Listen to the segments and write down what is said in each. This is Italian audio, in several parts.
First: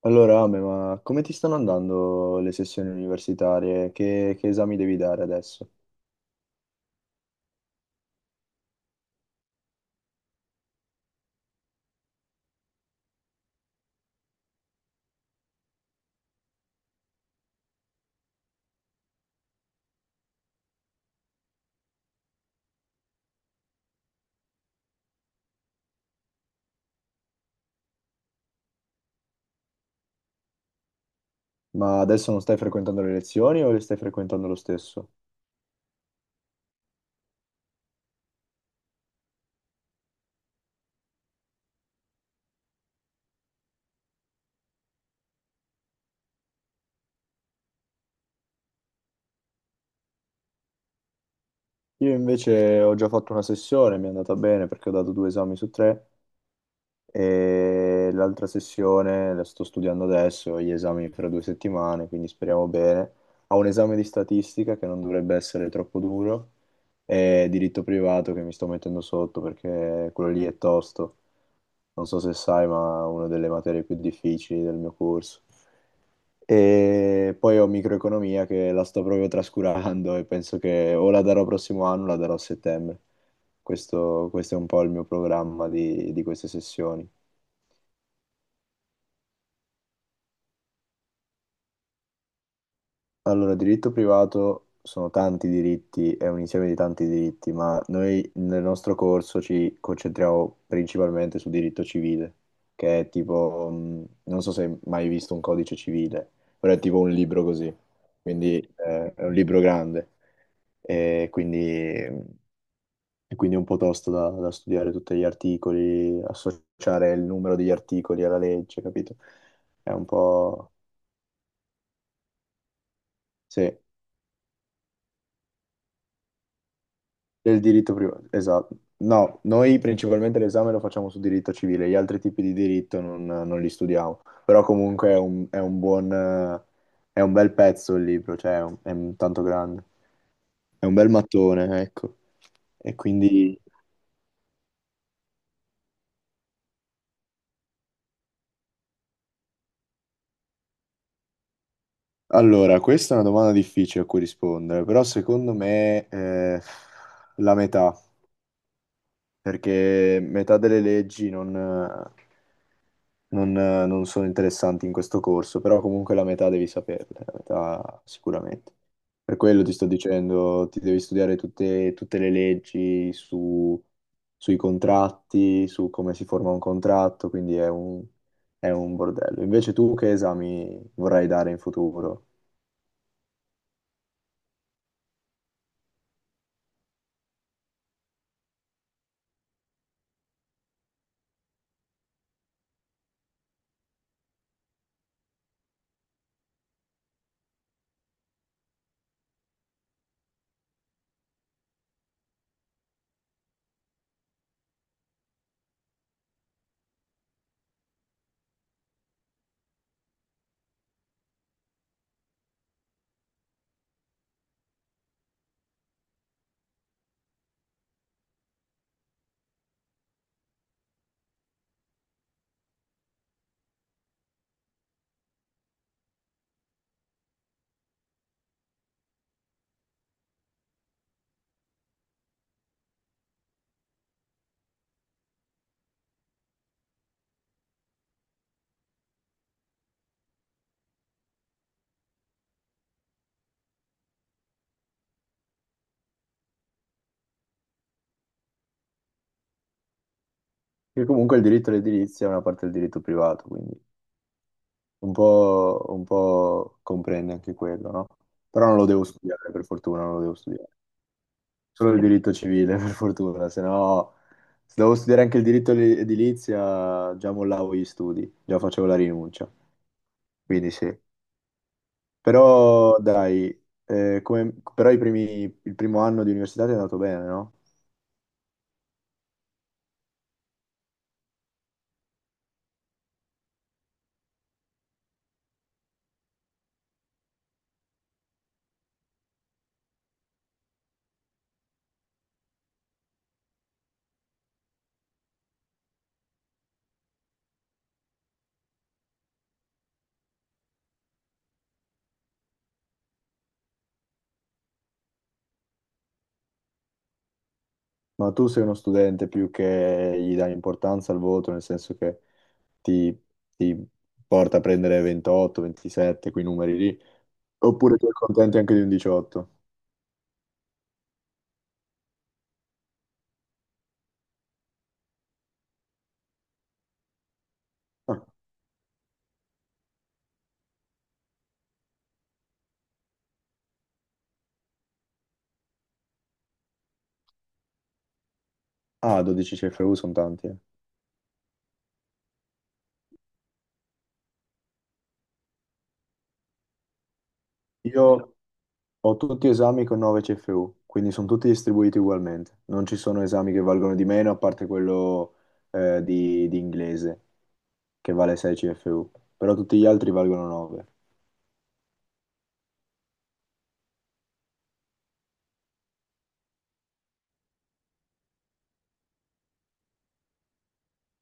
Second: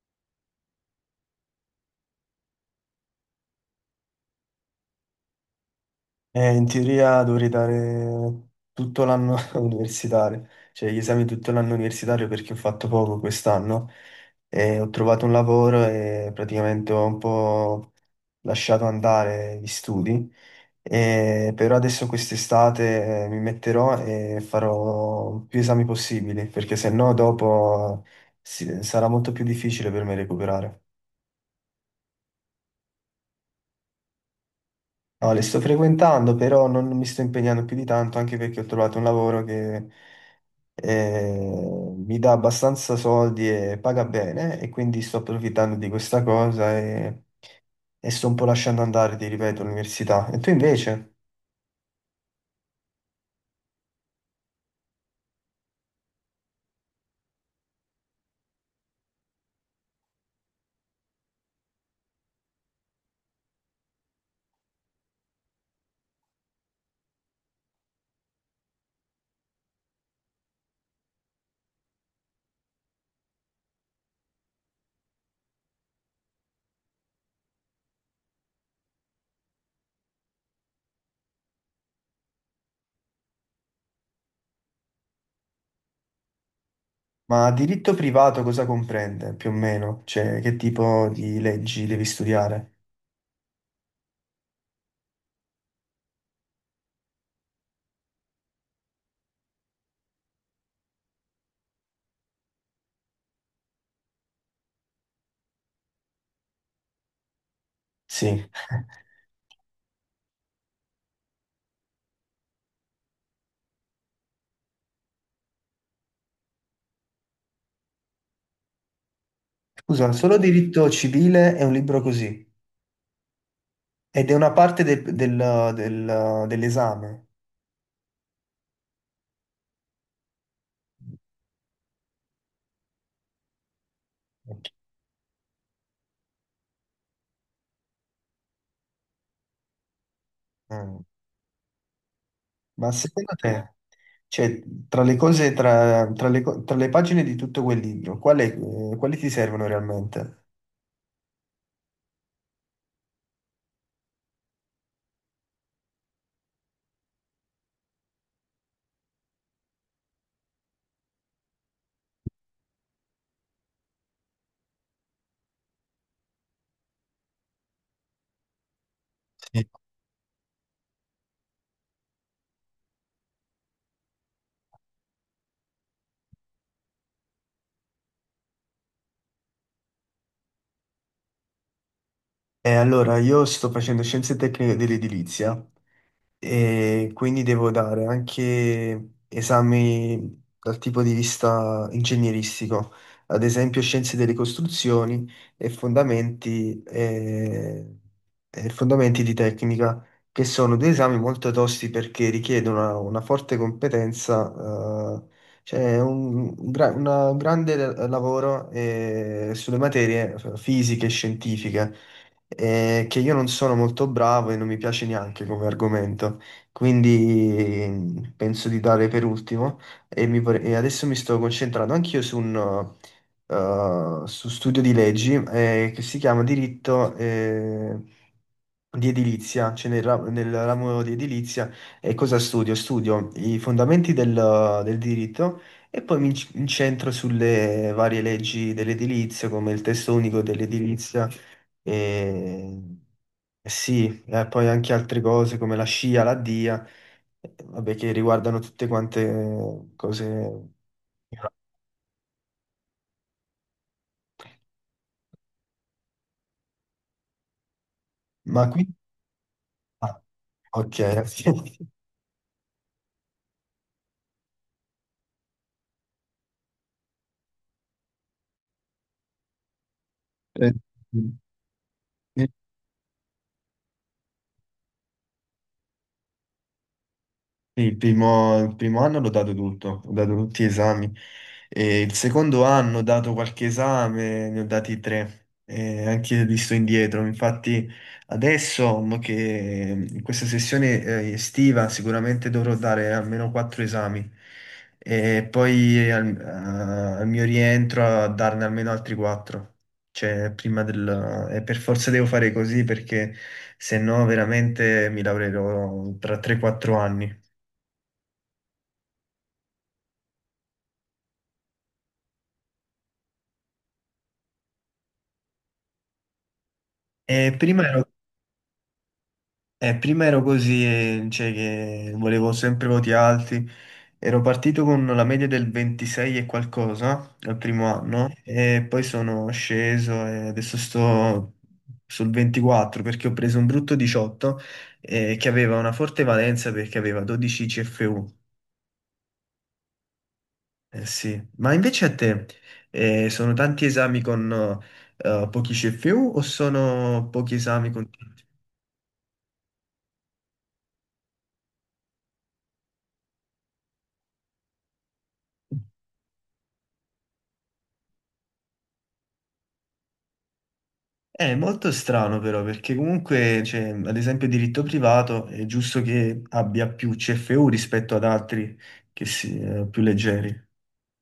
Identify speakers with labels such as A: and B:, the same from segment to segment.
A: Allora, Ame, ma come ti stanno andando le sessioni universitarie? Che esami devi dare adesso?
B: In teoria dovrei dare tutto l'anno universitario, cioè gli esami tutto l'anno universitario perché ho fatto poco quest'anno e ho trovato un lavoro e praticamente ho un po' lasciato andare gli studi, e però adesso quest'estate mi metterò e farò più esami possibili perché se no dopo sarà molto più difficile per me recuperare.
A: Ma adesso non stai frequentando le lezioni o le stai frequentando lo stesso?
B: No, le sto frequentando, però non mi sto impegnando più di tanto, anche perché ho trovato un lavoro che mi dà abbastanza soldi e paga bene, e quindi sto approfittando di questa cosa e sto un po' lasciando andare, ti ripeto, l'università. E tu invece?
A: Io invece ho già fatto una sessione, mi è andata bene perché ho dato due esami su tre. E l'altra sessione la sto studiando adesso, ho gli esami fra due settimane, quindi speriamo bene. Ho un esame di statistica che non dovrebbe essere troppo duro e diritto privato che mi sto mettendo sotto perché quello lì è tosto. Non so se sai, ma è una delle materie più difficili del mio corso. E poi ho microeconomia che la sto proprio trascurando e penso che o la darò prossimo anno o la darò a settembre. Questo è un po' il mio programma di queste sessioni.
B: Ma diritto privato cosa comprende più o meno? Cioè, che tipo di leggi devi studiare?
A: Allora, diritto privato sono tanti diritti, è un insieme di tanti diritti, ma noi nel nostro corso ci concentriamo principalmente su diritto civile, che è tipo, non so se hai mai visto un codice civile, però è tipo un libro così,
B: Sì.
A: quindi è un libro grande e quindi e quindi è un po' tosto da studiare tutti gli articoli, associare il numero degli articoli alla legge, capito? È un
B: Scusa, solo
A: po'...
B: diritto civile è un libro così,
A: Sì.
B: ed è una parte dell'esame.
A: Del diritto privato, esatto. No, noi principalmente l'esame lo facciamo su diritto civile, gli altri tipi di diritto non li studiamo, però comunque è un buon, è un bel pezzo il libro, cioè è un tanto grande, è un
B: Mm.
A: bel mattone, ecco.
B: Ma
A: E
B: secondo
A: quindi,
B: te, cioè, tra le cose, tra le pagine di tutto quel libro, quali ti servono realmente?
A: allora, questa è una domanda difficile a cui rispondere, però secondo me la metà, perché metà delle leggi non... non, non sono interessanti in questo corso, però comunque la metà devi saperle, la metà sicuramente. Per quello
B: Sì.
A: ti sto dicendo, ti devi studiare tutte le leggi su- sui contratti, su come si forma un contratto, quindi è un bordello. Invece tu che esami vorrai dare in futuro?
B: Allora, io sto facendo scienze tecniche dell'edilizia e quindi devo dare anche esami dal tipo di vista ingegneristico, ad esempio scienze delle costruzioni e fondamenti, eh, e fondamenti di tecnica, che sono due esami molto tosti perché richiedono una forte competenza, cioè un grande lavoro, sulle materie fisiche e scientifiche che io non sono molto bravo e non mi piace neanche come argomento, quindi penso di dare per ultimo e adesso mi sto concentrando anch'io su un su studio di leggi che si chiama Diritto, di edilizia, cioè nel ramo di edilizia, e cosa studio? Studio i fondamenti del diritto e poi incentro sulle varie leggi dell'edilizia, come il testo unico dell'edilizia, e e sì, e poi anche altre cose come la SCIA, la DIA, vabbè, che riguardano tutte quante cose.
A: Che comunque il diritto all'edilizia è una parte del diritto privato, quindi un po' comprende anche quello, no?
B: Ma
A: Però non lo
B: qui.
A: devo studiare, per fortuna non lo
B: Ah,
A: devo studiare.
B: ok.
A: Solo il diritto civile, per fortuna, se no se dovevo studiare anche il diritto li- edilizia già mollavo gli studi, già facevo la rinuncia, quindi sì.
B: Eh,
A: Però dai, come- però i primi- il primo anno di università ti è andato bene, no?
B: sì, il primo anno l'ho dato tutto, ho dato tutti gli esami. E il secondo anno ho dato qualche esame, ne ho dati tre, e anche lì sto indietro. Infatti adesso mo che in questa sessione estiva sicuramente dovrò dare almeno quattro esami e poi al mio rientro a darne almeno altri quattro. Cioè, e per forza devo fare così perché se no veramente mi lavorerò tra 3-4 anni.
A: Ma tu sei uno studente più che gli dai importanza al voto, nel senso che ti, ti porta a prendere 28, 27, quei numeri lì,
B: E prima
A: oppure ti
B: ero,
A: accontenti anche di un 18?
B: prima ero così, cioè che volevo sempre voti alti. Ero partito con la media del 26 e qualcosa al primo
A: Ah,
B: anno e poi sono sceso e adesso sto sul 24 perché ho preso un brutto 18 che aveva una forte valenza perché aveva 12 CFU.
A: ah, 12 CFU sono tanti, eh.
B: Eh sì, ma invece a te sono tanti esami con pochi CFU o sono pochi esami con
A: Io,
B: tanti?
A: ho tutti esami con 9 CFU, quindi sono tutti distribuiti ugualmente. Non ci sono esami che valgono di meno, a parte quello di inglese, che vale 6 CFU, però tutti gli altri valgono 9.
B: È molto strano però perché comunque, cioè, ad esempio, diritto privato è giusto che abbia più CFU rispetto ad altri che più leggeri.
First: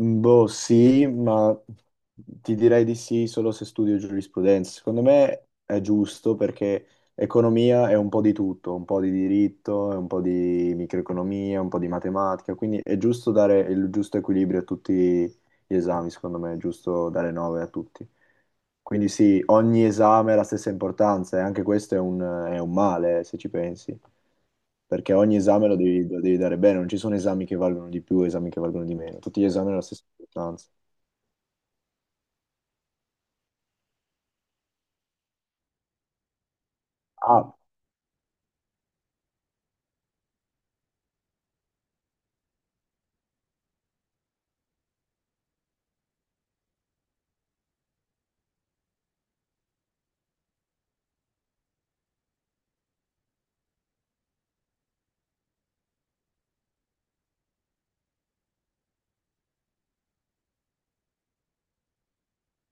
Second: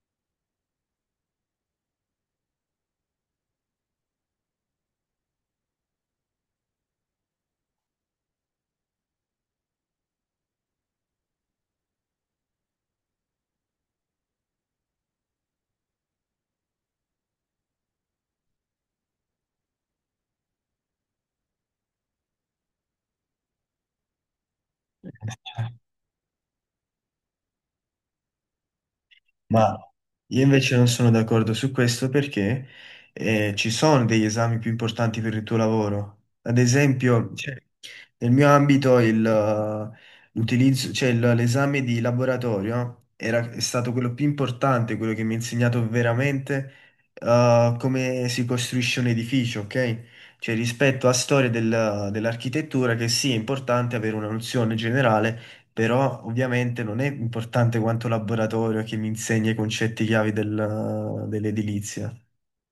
A: Mm, boh, sì, ma ti direi di sì solo se studio giurisprudenza. Secondo me è giusto perché economia è un po' di tutto, un po' di diritto, è un po' di microeconomia, un po' di matematica, quindi è giusto dare il giusto equilibrio a tutti gli esami, secondo me è giusto dare 9 a tutti. Quindi sì, ogni esame ha la stessa importanza e anche questo è un male, se ci pensi, perché ogni esame lo devi dare bene, non ci sono esami che valgono di più, esami che valgono di meno, tutti gli esami
B: Ma
A: hanno la stessa
B: io
A: importanza.
B: invece non sono d'accordo su questo perché ci sono degli esami più importanti per il tuo lavoro. Ad esempio,
A: Ah,
B: cioè, nel mio ambito il, l'utilizzo, cioè, il- l'esame di laboratorio è stato quello più importante, quello che mi ha insegnato veramente come si costruisce un edificio, ok? Cioè rispetto a storia dell'architettura che sì, è importante avere una nozione generale però ovviamente non è importante quanto laboratorio che mi insegni i concetti chiavi dell'edilizia.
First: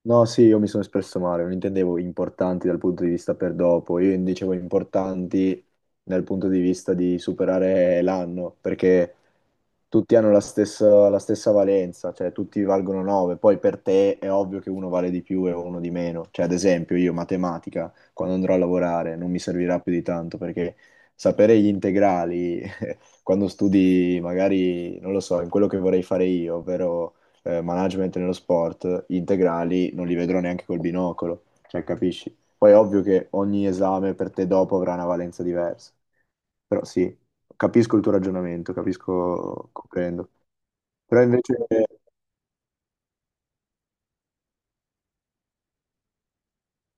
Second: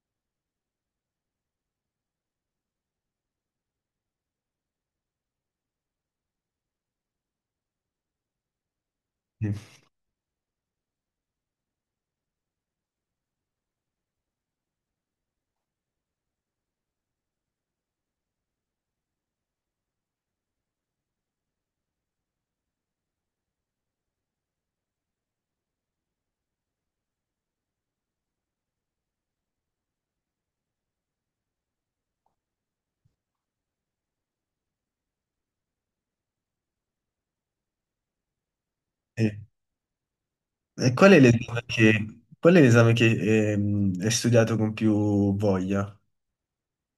A: no, sì, io mi sono espresso male, non intendevo importanti dal punto di vista per dopo, io dicevo importanti dal punto di vista di superare l'anno, perché
B: Mm.
A: tutti hanno la stessa valenza, cioè tutti valgono 9, poi per te è ovvio che uno vale di più e uno di meno, cioè ad esempio io matematica, quando andrò a lavorare, non mi servirà più di tanto, perché sapere gli integrali quando studi magari, non lo so, in quello che vorrei fare io, ovvero management nello sport, gli integrali non li vedrò neanche col binocolo, cioè capisci? Poi è ovvio che ogni esame per te dopo avrà una valenza diversa, però sì, capisco il tuo ragionamento,
B: E,
A: capisco, comprendo.
B: e
A: Però invece...
B: qual è l'esame che hai studiato con più voglia?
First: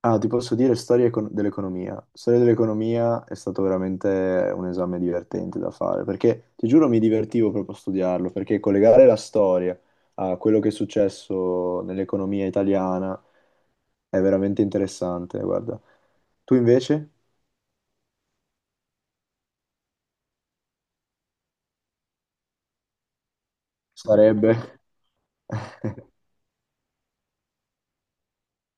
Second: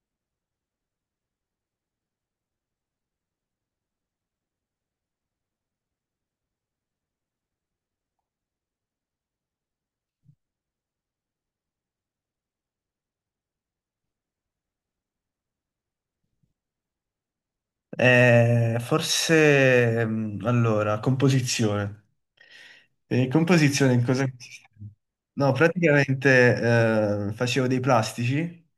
A: Ah, ti posso dire storia econ- dell'economia. Storia dell'economia è stato veramente un esame divertente da fare, perché ti giuro mi divertivo proprio a studiarlo, perché collegare la storia a quello che è successo nell'economia italiana è veramente interessante, guarda. Tu invece
B: Forse, allora, composizione. E composizione in cosa
A: sarebbe...
B: consiste? No, praticamente facevo dei plastici,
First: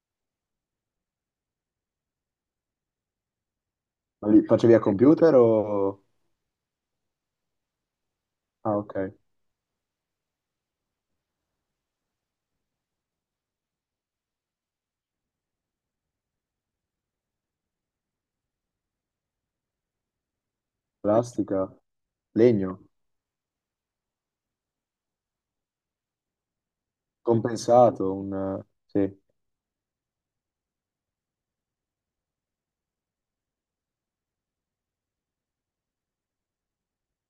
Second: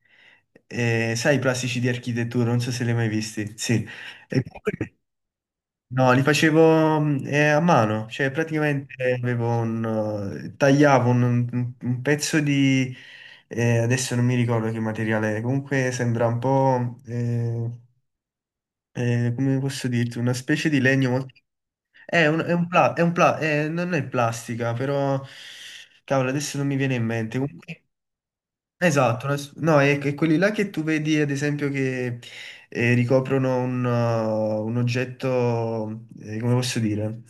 B: e sai i plastici di architettura, non so se li hai mai visti. Sì.
A: Ma li
B: E
A: facevi a
B: comunque
A: computer o...
B: No, li facevo a mano, cioè
A: Ah, ok.
B: praticamente avevo tagliavo un pezzo adesso non mi ricordo che materiale, comunque sembra un po', come posso dirti, una specie di legno molto.
A: Plastica, legno,
B: Non è plastica, però, cavolo, adesso non mi viene in mente. Comunque,
A: compensato, un... Sì,
B: esatto, no, è quelli là che tu vedi, ad esempio, che ricoprono un oggetto, come posso dire?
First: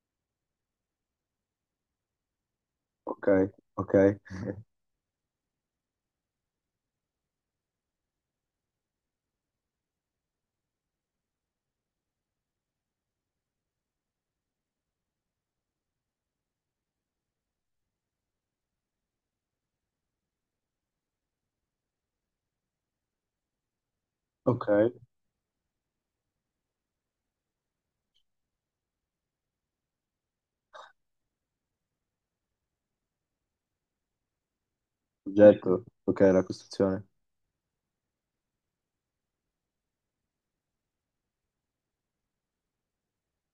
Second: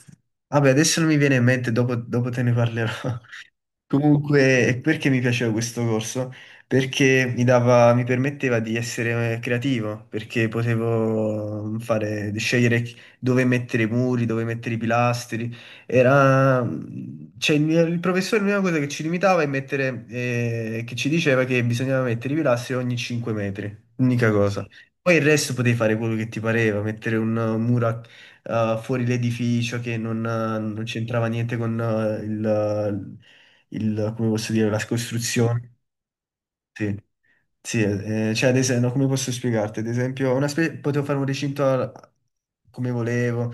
B: Vabbè, adesso non mi viene in mente, dopo te ne parlerò.
A: ok, ok,
B: Comunque, e perché mi piaceva questo corso? Perché mi permetteva di essere creativo, perché potevo di scegliere dove mettere i muri, dove mettere i pilastri. Cioè, il professore l'unica cosa che ci limitava è che ci diceva che bisognava mettere i pilastri ogni 5 metri, unica cosa.
A: ok.
B: Poi il resto potevi fare quello che ti pareva, mettere un muro a fuori l'edificio che non c'entrava niente con come posso dire, la costruzione.
A: Oggetto, ok, la
B: Sì,
A: costruzione.
B: sì, cioè, ad esempio, come posso spiegarti? Ad esempio, potevo fare un recinto come volevo,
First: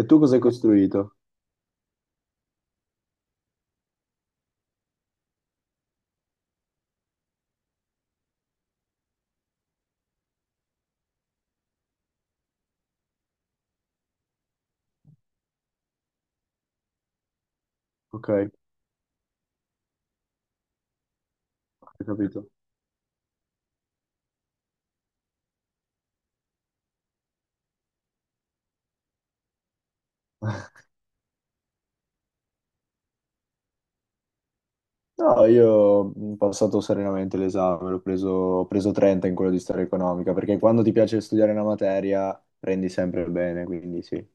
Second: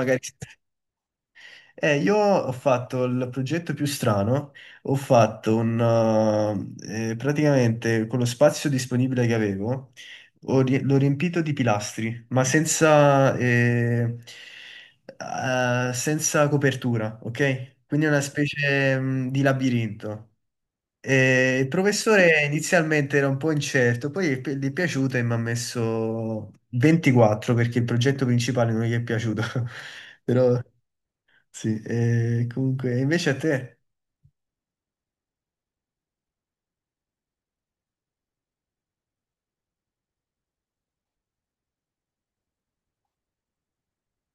A: E tu
B: Sì.
A: cosa hai costruito?
B: Io ho fatto il progetto più strano, ho fatto praticamente con lo spazio disponibile che avevo, l'ho riempito di pilastri, ma senza copertura, ok? Quindi è una
A: Ok, hai
B: specie, di labirinto. E il professore
A: capito.
B: inizialmente era un po' incerto, poi gli è piaciuto e mi ha messo 24 perché il progetto principale non gli è piaciuto. Però sì, e comunque, invece a te?
A: No, io ho passato serenamente l'esame, l'ho preso, ho preso 30 in quello di storia economica, perché quando ti piace studiare una materia prendi sempre il bene, quindi sì.